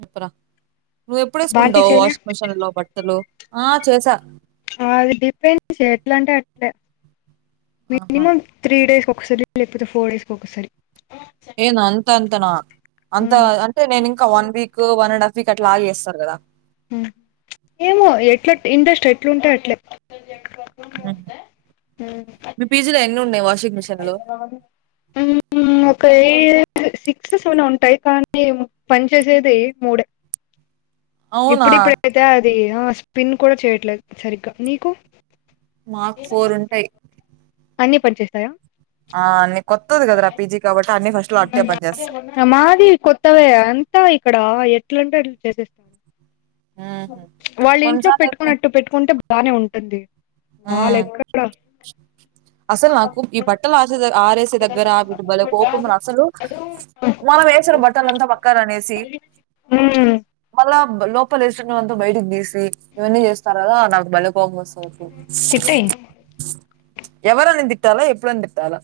చెప్పు రా నువ్వు ఎప్పుడు భారతి వేసుకుంటావు చేయలే వాషింగ్ మిషిన్ లో బట్టలు ఆ చేసా ఆ అది డిపెండ్స్ ఎట్లా అంటే అట్లే ఆహా! మినిమమ్ త్రీ డేస్ ఓ ఒకసారి లేకపోతే ఫోర్ డేస్కి ఒక్కసారి ఏంది అంత అంతనా అంత ఉమ్ అంటే నేను ఇంకా one week one and half మీకట్లాగే ఏస్తారు కదా ఉ ఏమో ఎట్ల ఇంట్రెస్ట్ ఎట్లుంటె అట్లే ఉ మీ పీ జి లో ఎన్ని ఉన్నాయి వాషింగ్ మిషిన్లు ఖైదు సిక్స్ సెవెనో ఉంటాయి కానీ పని చేసేది మూడే అవునా! ఇప్పుడిప్పుడు అయితే అది ఆ స్పిన్ కూడా చేయట్లేదు సరిగ్గా నీకు మాకు ఫోర్ ఉంటాయి అన్ని పని చేస్తాయా నీ కొత్తది గదరా పీజీ కాబట్టి అన్నీ ఫస్ట్‌లో అట్టే పనిచేస్తయి. మాది కొత్తవే అంత ఇక్కడ ఎట్లుంటే అట్లా చేసేస్ హుహు. వాళ్ళు కొన్ని ఇంట్లో సార్లయితే పెట్టుకున్నట్టు పెట్టుకుంటే బానే ఉంటుంది హ్మ్. వాళ్ళేక్కడ అసలు నాకు ఈ బట్టలు ఆరే ఆరేసే దగ్గర వీటి బలే కోపం రా అసలు మనం ఏసినా బట్టల అంతా పక్కన అనేసి మ్మ్ మల్ లోపల్ ఎసినవంత బయటికి తీస్ ఇవన్నీ చేస్తారు కదా నాకు బలే కోపం వోస్ తిట్టేయ్ ఎవరని తిట్టాలా ఎప్పుడనీ తిట్టాలా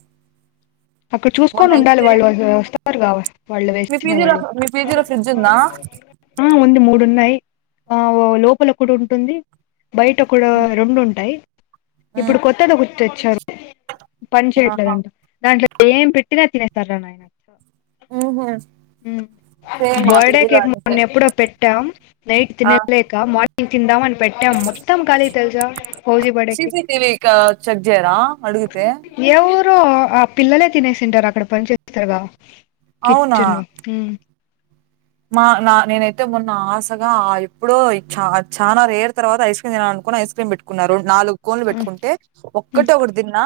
అక్కడ మొన్న చూసుకోని ఉండాలి అయితే వాళ్ళు వాల్ వస్త [unintelligible] వాళ్ళు మీ పీజీలో వేసుకునేవాళ్ళు మీ పీజీలో ఫ్రిడ్జ్ ఉందా ఆ ఉంది మూడు ఉన్నాయి ఆ ఓ లోపల ఒకటి ఉంటుంది బయట కూడా రెండు ఉంటాయి ఉమ్, ఇప్పుడు కొత్తది ఒకటి తెచ్చారు పని ఆహా చేయట్లేదంటా దాంట్లో ఏం పెట్టినా తినేస్తారు రా నాయన ఓహో ఉమ్ బర్డే కేక్ మొన్న అంతే ఎప్పుడో పెట్ ట్టాం నైట్ ఆ తినలేక మర్ నేను తిందాం అను పెట్ట మొత్తం కాలి తెలుసా ఫౌజీ బడకి సీసీటీవీ చెక్ చేయరా అడిగితే ఎవరు ఆ పిల్లలే తినేసింటారు. అక్కడ పని చేస్తారుగా అవును చెన్వా ఉ మా నా నేనైతే మొన్న ఆశగా ఎప్పుడో చ చాలా రేరు తర్వాత ఐస్ క్రీమ్ తినాల అనుకుని ఐస్ క్రీమ్ పెట్టుకున్నారు నాలుగు కోన్లు పెట్టుకుంటే ఒక్కట ఒకటి తిన్నా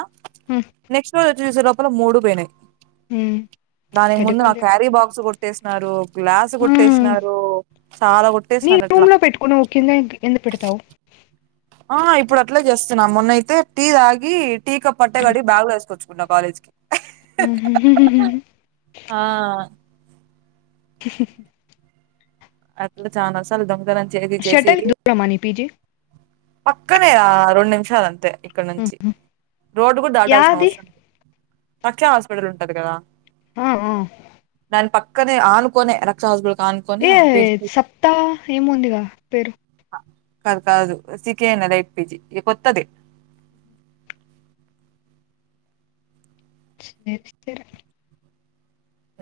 నెక్స్ట్ రోజు తినేసే లోపల మూడు పోయినాయి. ననిగ ముందు నా సరిపోయింది క్యారిబాక్స్ కొ ట్టేస్తున్నారు గ్లాసు కొట్టేసినారు, చాలా నీ కొట్టేసినారు రూమ్ అట్లా లో పెట్టుకో నువ్వు కింద ఎందుకు పెడతావు ఆ ఇప్పుడు అట్లే చేస్తున్నా మొన్నయితే టీ తాగి టీక పట్ట గడి బ్యాగులో వసుకోచ్చు ఉన్న కాలేజ్ కి హు హు హమ్ ఆ [unintelligible] అట్లా చాన సార్లు దొం షటల్ దూ రమణ పీజి పక్కనే రా రెండు నిమిసాలు అంతే ఇక్కడ నుంచి రోడ్డు కూడా దాటాల్సిన యాది అవసరం. రక్ష హాస్పిటల్ ఉంటది కదా ఆ ఆ పక్కనే ఆనుకోనే రక్ష హౌస్ అనుకునే అ ఏ సప్తా ఏము ఉందిగా పేరు కాదు కాదు సకి అనదా ఇట్ పిజి ఇ గత్తద సే సర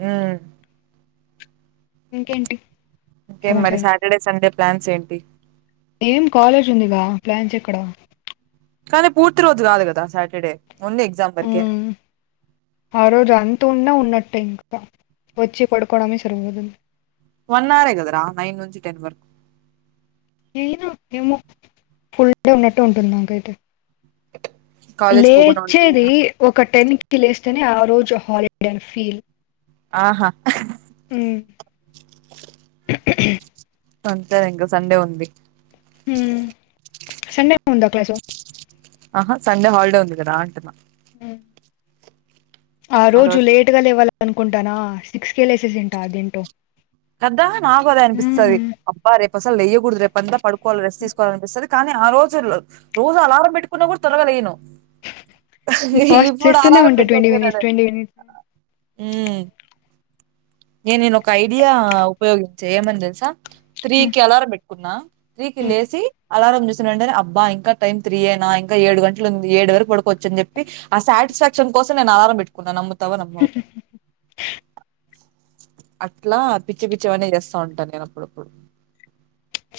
ఆ ఇంకేంటి కే మరి సమాచారం సాటర్డే, సండే ప్లాన్స్ ఏంటి ఏం కాలేజ్ ఉందిగా ప్లాన్స్ ఇక్కడ కానీ పూర్తి రోజు కాదు కదా సాటర్డే ఓన్లీ ఎగ్జామ్ ఉ వరకే ఆ రోజు అంత ఉన్నా ఉన్నట్టు టె ఇంకా వచ్చి కొడుకోవడమే సరిపోతుంది. వన్ అవర్ కదరా నైన్ నుంచి టెన్ వరకు ఏయినా ఏమో ఫుల్ డే ఉన్నట్టు ఉంటుందింకైతే కాలేజ్ పోకుండా ఉంటే లేచేది ఒక టెన్ కి లేస్ ఆ రోజు హాలడండ్ ఫీల్ ఆహా హ్మ్మ్ సంతర ఇంకా సండే ఉంది హ్మ్ సండే ఉందా క్లాసు ఆహా సండే హాల్డే ఉంది కదా అంటునా ఆ రోజు లేటుగా లేవాల అనుకుంటానా సిక్స్ కే లేసెస్ ఏంటా అదేంటో కద్ద నాకు అదే అనిపిస్తుంది అబ్బ రేపు అసలు లెయ్యకూడదు రేపు అంత పడుకోవాలి రెస్ట్ తీసుకోవాలి అనిపిస్తుంది కానీ ఆ రోజు రోజు అలారం పెట్టుకున్న కూడా తోరగా లేయను ఫాస్ట్ ఇప్పుడు చేస్తూనే ఆధారం ఉంటా ట్వంటీ పెట్టుపోనడ మినిట్స్ ట్వంటీ మినిట్స్ నేను నేను కై ఇడియా త్రీకి అలారం పెట్టుకున్నా త్రీకిి లేసి అలారం చూసినంటే అబ్బా టైమ్ త్రీ ఎనా ఇంకా ఏడు గంటలలు ఏడు వరకు పడకోవచ్చ అని చెప్పి ఆ సాటిస్ఫాక్షన్ కోసం నేను అలారం పెట్టున్నాను తవనమ్మ అట్లా పిచ్చి పిచ్చి అన్న చేస్తా ఉంటాను నేను అప్పుడప్పుడు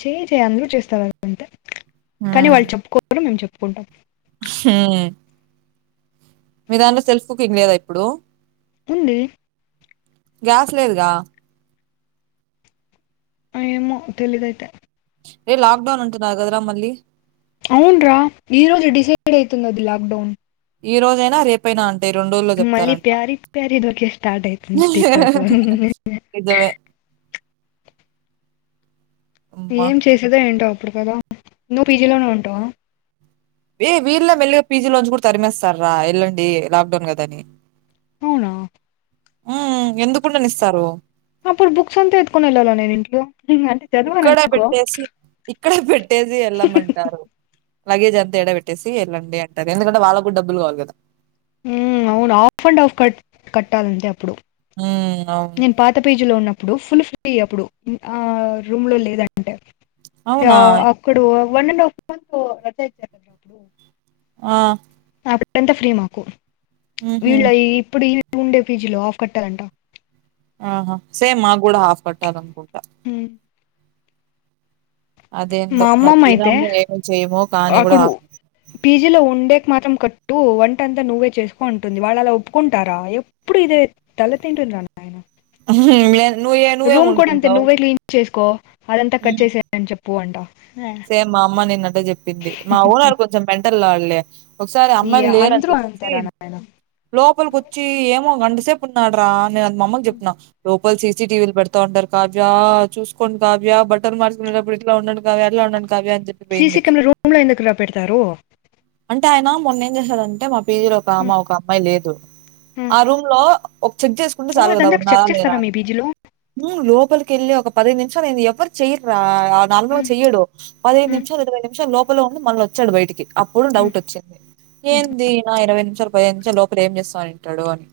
చేయ్ చేయ్ అందరు చేస్తారు అంటే కానీ హ్మ్. వాళ్ళు చెప్పుకోరు మేము చెప్పు కుంటా హ్మ్ మీ దాన్న సెల్ఫ్ కుుకింగ్ లేదా ఇప్పుడు ఉందిడి గ్యాస్లేదుగా ఏమో తెలీదుైతే రే లాక్డౌన్ అంటున్నా అ గద్రా మళ్ళీ అవునరా ఈ రోజు డిసైడ్ అవుతుంది అది లాక్ డౌన్ ఈ రోజైనా రేపైనా అంట మళ్ళీ ప్యార ప్యార దకే స్టార్ట్ అయితు టిక్ఠాక్ నిజమే అమ్మా ఏం చేసేదో ఏంటో ఇప్పుడు కదా నువ్ పీజీలోనే ఉంటావా ఏయ వీళ్ళ మెల్గా పజీ లోంంచు ఇప్పుడు తరిమేస్తారా వెళ్ళండి లాక్డౌన్ కదని అవునా ఉ ఎందుకుంట నిస్తారు అప్పుడు బుక్స్ అంతా ఎతుకొని వెళ్ళలో నేను ఇంట్లో అంటే చదవాను ఇక్కడ అనుకో పెట్టేసి ఇక్కడ పెట్టేసి వెళ్ళమంటారు లగేజ్ అంత ఎడ పెట్టేసి వెళ్ళండి అంటారు ఎందుకుంటే వాళ్ళకు కూడా డబ్బులు కావాలి కదా అమ్ అవును ఆఫ్ అండ్ ఆఫ్ క కట్టాలంటే అప్పుడు ఆమ్ నేను పాత పేజ్ లో ఉన్నాప్పు ఇప్పుడు ఫుల్ ఫ్రీ అప్పుడు ఆ రూమ్ లో లేదండి అంటే అవునా అక్కడు వన్ అండ్ హాఫ్ మంత్ రచ ఇచ్చారు అప్పుడు ఆ అప్పుడంతా ఫ్రీ మాకు ఊహూ వీళ్ళ ఇప్పుడు టూ ఉండే పీజీలో ఆఫ్ కట్టాలంట ఆహా సేమ్ మా కూడా హాఫ్ కట్టారు అనుకుంటా హమ్ మా అదేందో మరి అమ్మమ్మ అయితే తినము ఏమి చేయము కానీ కూడా అక్కడు హాఫ్ పీజీలో ఉండేక మాత్రం కట్ వంటంతా నువ్వే చేసుకో అటుంది వాళ్ళు అలా ఒప్పుకుంటారా ఎప్పుడు ఇదే తల తింటుందిన్న ఆయన అహా ఏం లేదు రూమ్ కూడా అంతే నువ్వే క్లీీన్ చేసుకో అదంతా కట్ హ్మ్. చేసేయని చెప్ప పో అంట సేమ్ అమ్మ నేను చెప్పింది మా ఓనర్ కొంచెం మెంటల్ లాలే ఒకసారి ఈ అమ్మాయిలు లేరని అందరూ చెప్పేసి అంతారా నాయన లోపలికి వచ్చి ఏమో గండి ఎంత సేపు ఉన్నాడు రా మా అమ్మకు చెప్పిన లోపలి సీసిటీవీ పడతన్నా ఉండరు కావ్య చూసుకోండి కావ్య బట్టలు మార్చకునేటప్పుడు ఇట్లా ఉడండి కావ్య ఇలా ఉండడి సీసీ కెమెరా రూంలో ఎందుకు రా పెడతారు అంటే ఆయన మొన్న ఎం చేసాం అంటే పీజర్ ఒక అమ్మా ఒక అమ్మాయి లేదు ఆ రూమ్ లో ఒక చెక్ చేసుకుంటే ఓ చాలు కదా అదంతా ఉన్నారా చెక్ లేరా చేస్తారా మీ అని పీజీలో లో లోపలికి వెళ్ళి ఒక పదిహదు నిమిషాలు న ఎవరు చెయ్యారు ఆ నా రూంలో చెయ్యడు పదహదు నిమిష ఇరవై నిమిష లో లో ఉండి మళ్ళొచ్చాడు బయటికి అప్పుడు డౌట్ వచ్చింది ఏంది నా ఇరవై నిమిషాలు పదిహేన్ నిమిషాల్ లోపల ఏం చేస్తాంటాడు అని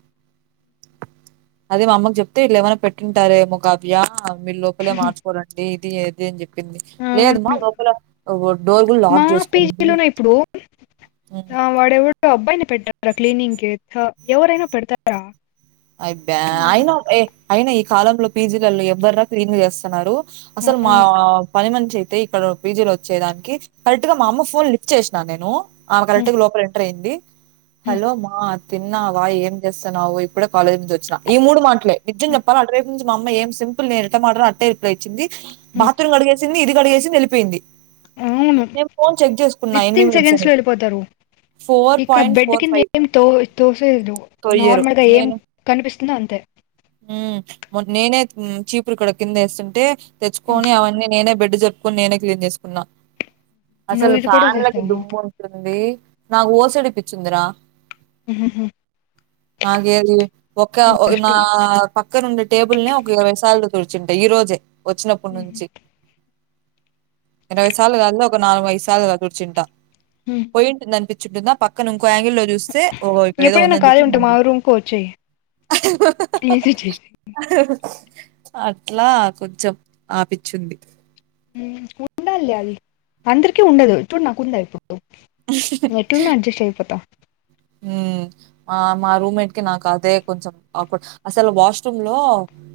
అదే మా అమ్మకు చెప్తే ఇళ్ళ ఏమైనా పెట్టింటారే మో కావ్య మీ లోపలే మార్చుకోలండి దే ఇది ఏది అని చెప్పింది లేదుమా లోక డోర్ లా ఆ పీజిలోనే ఇప్పుడు వాడెవడో అబ్బాయిని పెట్ట ఆ క్లీనింగ్ కి ఎవరైనా పెడతారా అయిబ్యా ఆ, అయిన ఏ అయిన కాలంలో పీజీలల్లో ఎవ్వర్రా క్లీన్ లు చేస్తున్నారు అసలు మా అవును పని మన్ అయితే ఇక్కడ పీజీలో ఒచ్చేదానికి కరెక్ట్ గా మా అమ్మ ఫోన్ లిఫ్ చేశినా నేను ఆ ఉమ్, కరెక్ట్ లోపల ఎంటర్ అయింది ఉమ్, హలో మా తిన్నావా ఏం చేస్తన్నావు ఇప్పుడె కాలజ్ చి వచ్చినా ఈ మూడు మాటలే నిజం చెప్పాల అటు రేపు నుంచి మా అమ్మ ఏం సింపుల్ నేను ఎటమాటడం అట్టే రిప్లై ఇచ్చింది ఉమ్, బాత్రూమ్ గడిగేసింది ఇది కడిగేసింది ఎళ్ళిపోయింది అవును నేను ఫోన్ చెక్ చేసుకున్నా ఎన్ని విత్న్ మినిట్స్ సెకండ్స్ అని లో వెళ్ళిపోతారు ఇక్కడ బెడ్ కింద ఏం తో తోసేదు తొయ్యరు నార్మల్గా ఏం కనిపిస్తుందో అంతే ఉమ్ నేనే చీపురు కూడా కిందేసుంటే ఉమ్, తెచ్చుకొని అవన్నీ నేనే బె అడ్డు జర్పుకొని నేనే క్లీన్ చేసుకున్నా నువ్వు అసలు ఇది కూడా ఫ్యాన్లకి చేస్తావా దుమ్ము ఉంటుంది నాకు ఓసిడి పిచ్చుందిరా మ్హ్ మ్హ్ హ్ నాగేది ఒక నా పక్కనుండి టేబుల్స్ ఒక ఇరవై సాలు చూర్చుంటా ఈ రోజే ఒచ్చినప్పుడు నుంచి ఇరవై సార్లు కాదు ఒక నాలుగైదు సార్లుగా తూడ్చుంటా పోయింట్ ననిపి చటుందా పక్క నుం ఆ ఆంగిల్ లో చూస్తే ఓ ఇక్కడేదో ఉందని చెప్పి మన కోచే ప్లీజ్ ఇచ్చేసి అట్లా కొంచెం ఆపిచ్చుది ఉండల్ల లే అది అందరికి ఉండదు చూడు నాకుందా ఇప్పు ఎట్లున్న అడ్జస్ట్ అయిపోత ఉమ్ మా రూమ్మేట్ కి నాకు అదే కొంచెం కాకు అప్పుడు అసలు వాష్రూమ్ లో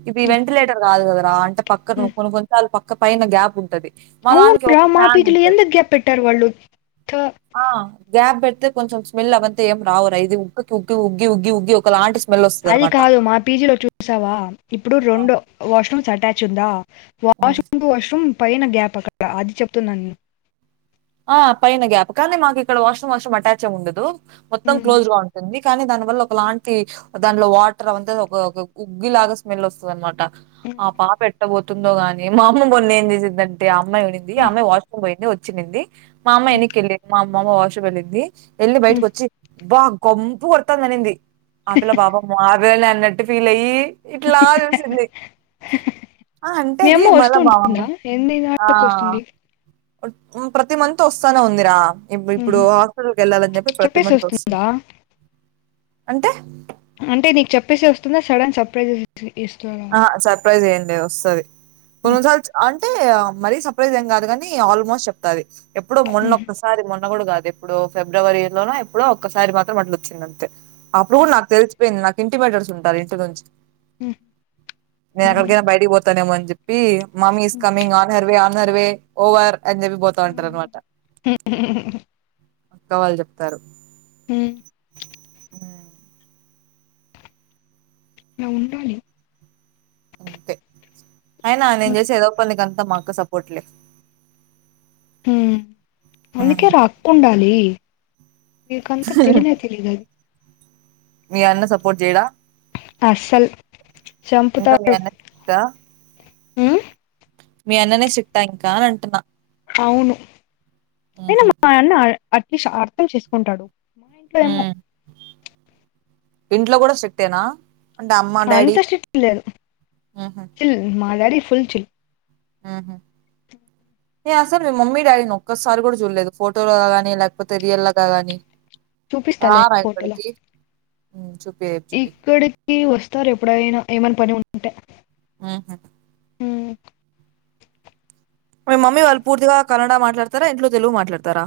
ఇది వెంటిలేటర్ కాదు కద అలా అంట పక్కను కొ కొన్నీ సార్లు ఒక పైన గ్యాప్ ఉంటది మా అవును దానికి రా ఒక మా ఫ్యాన్ పీతిలు ఉంటది. ఎంతకు గ్యాప్ పెట్టారు వాళ్ళు త ఆ గ్యాప్ పెడితే కొంచెం స్మెల్ అవ్వంతే ఏం రావురా ఇది ఉకి ఉక్కి ఉగ్గి ఉగ్గి ఉగ్గి ఒక లాంటి అది కాదు మా పీజీలో చూసావా ఇప్పుడు ఆ! రెండు వాష్రూమ్ అట్యాచ్ ఉందా ఆ! వాష్ చేయరా వాష్రూమ్ పైన గ్యాప్ అక్కడ అది చెప్తున్నా నేను ఆ పైన గ్యాప్ కానీ మాకు ఇక్కడ వాష్రూమ్ వాష్రూమ్ అటాచ్ ఏం ఉండదు మొత్తం ఉమ్, క్లోజ్ గా ఉంటుంది కానీ దాని వల్ ఒకలాంటి దానిలో వాటర్ అవి ఒక కుగ్గి లాగా స్మెల్ వస్తుంది అనమాట ఉమ్, ఆ పాప ఎట్టపోతు ందో గానీ మా అమ్మ మొన్న ఏం చేసిందంటే అమ్మ అమ్మాయి ఉన్నింది ఉమ్, అమ్మాయి వాష్రూమ్ పోయింది వచ్చిన్నింది మా అమ్మ ఉమ్. వెనికెళ్ళింది మా అమ్మ వాష్రూమ్ వెళ్ళింది వెళ్ళి బయటకి ఉమ్. వచ్చి బా కంపు కొడతాంది అనింది ఆ పిల్ల పాపం మా ఇవ అన్నట్టు ఫీల్ అయ్యి ఇట్లా చూసింది ఆ అంటే మీ అది అమ్మ మళ్ళ వస్తూ మా అమ్మ ఉంటుందా ఎన్ని ఆ నాళ్ళకి వస్తుంది ప్రతి మంత్ వస్తనే ఉందిరా ఇప్పుడు ఉహు. హాస్పిటల్కి వెళ్ళాలని చెప్పి ప్రతి చెప్పేసి మంత్ వస్తుంది వస్తుందా అంటే అంటే నీకు చెప్పేసి వస్తుందా సడన్ సర్ప్రైజ్ ఇస్తారా ఆ సర్ప్రైజ్ ఏం లేదు వస్తది. ఉమ్, కొన్నిసార్లు అహ్ అంటే మరీ సర్ప్రైజ్ంగ్ కాదు గాని ఆల్మోస్ట్ చెప్తది. ఎప్పుడో ఉమ్, మొన్నొక్కసారి మొన్ న్న కూడా కాదు. ఎప్పుడో ఫిబ్రవరి లోన ఎప్పుడో ఒక్కసారి మాత్రం అట్ల వచ్చింది అంతే. అప్పుడు కూడా నాకు తెసిపేన్ నాక్ ఇంటి పెట్టల్స్ ఉంటారు. ఇంటి నుంచి ఉహ్ నేను ఎక్కడికైనా బయటకి పోతాను ఏమోని చెప్పి మామి is coming on her way way over అన్ని జెప్పి బోత ఉంటర ఉమ్, అన్నమాట. అక్క వాళ్ళు చెప్తారు. ఉహ్ ఇలా ఉండాలి. అంతే అయినా నేను ఉమ్, చేసేదో పందికను అంత మాక్క సపోట్లే ఉహ్ అందుకే రా అక్క ఉండాలి. మీకంతా తెలినే తెలియలేదు మీ అన్న సపోర్ట్ చేయడా. అసల్ ఇంకా మీ అన్నక్ దా ఉహ్ మీ అన్ననే స్టిట్టా ఇంకా అంటున్నా అవును ఐన్న ఉహు, మాయాన్న అట్లీస్ట్ అర్థం చేసుకుంటాడు. మా ఇంట్లో ఏమో ఉమ్. ఇంట్లో కూడా స్టిక్టెనా అంత స్టిట్ లేదు సిల్ మాది డాడీ ఫుల్ చిల్ ఆహ ఎ అసలు మీ మమ్మీ డాడీని ఒక్కసారి కూడా చూడలేదు. ఫోటో గా గాని లేకపోతే రియల్ గా గాని. చూపిస్తాలే ఫోటోలో ఆమయకుడుకి ఉహ్ చు ఇక్కడికి వస్తారు ఎప్పుడైనా ఏమైనా పని ఉంటు అంటే ఆహా ఉ మీ మమ్మీ వాళ్ళు పూర్తిగా కన్నడ మాట్లాడతారా ఇంట్లో తెలుగు మాట్లాడతారా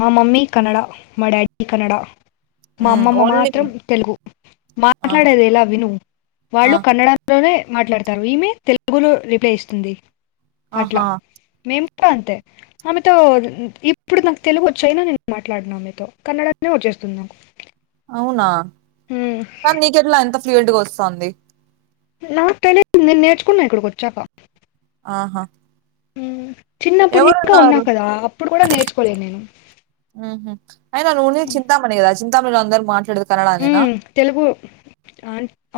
మా మమ్మీ కన్నడ మా డాడీ కన్నడ మా అమ్మమ్మ ఓన్లీ మాత్రం తెలుగు ఆహా మాట్లాడేది ఎలా విను ఆ, వాళ్ళు కన్నడ లోనే మాట్లాడతారు ఈమె తెలుగులో రిప్లై ఇస్తుంది అట్లా ఆహా మేము అంతే ఆమెతో ఇప్పుడు నా తెలుగు వచ్చాయినా నేను మాట్లాడినా మీతో కన్నడనే వచ్చేస్తుంది నాకు అవునా మ్మ్. తన్ని కేడలాంత ఫడ్కి వస్తుంది నాకలి నేను నేర్చుకున్నా ఇక్కడికి వచ్చాక ఆహా మ్మ్ చిన్నప్పుడు ఇంకా ఉన్నా ఎవరున్నారు కదా అప్పుడు కూడా నేర్చుకోలేను నేను త అంద మాట్లాడదు తెలుగు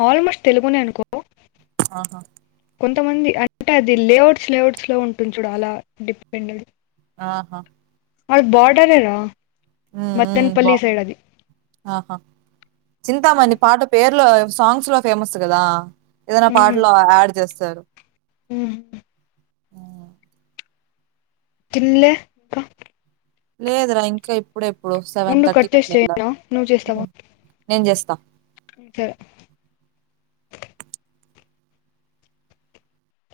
ఆల్మోస్ట్ తెలుగునే అనుకో ఆహా కొంతమంది అంటే అది లేఅవుట్స్ లేఅట్స్ లో ఉంటుంది చూడు అలా డిపెండ్ అ ఆహా వాళ్ళ బార్డర్నా బా ఆహా చింతామణ పాట పేర్లో సాంగ్స్ ఫేమస్ కదా ఏదైనా పాటలో యాడ్ చేస్ తారు ఉ తిన్లే ఇంకా లేదురా ఇంకా ఇప్ ఇప్పుడ ఎప్పుడు సెవెన్ ఉండు కట్ థర్టీకి చేసి అట్లా వెళ్ళాలి చేయనా నువ్వు చేస్తావా నేను చేస్తా సరే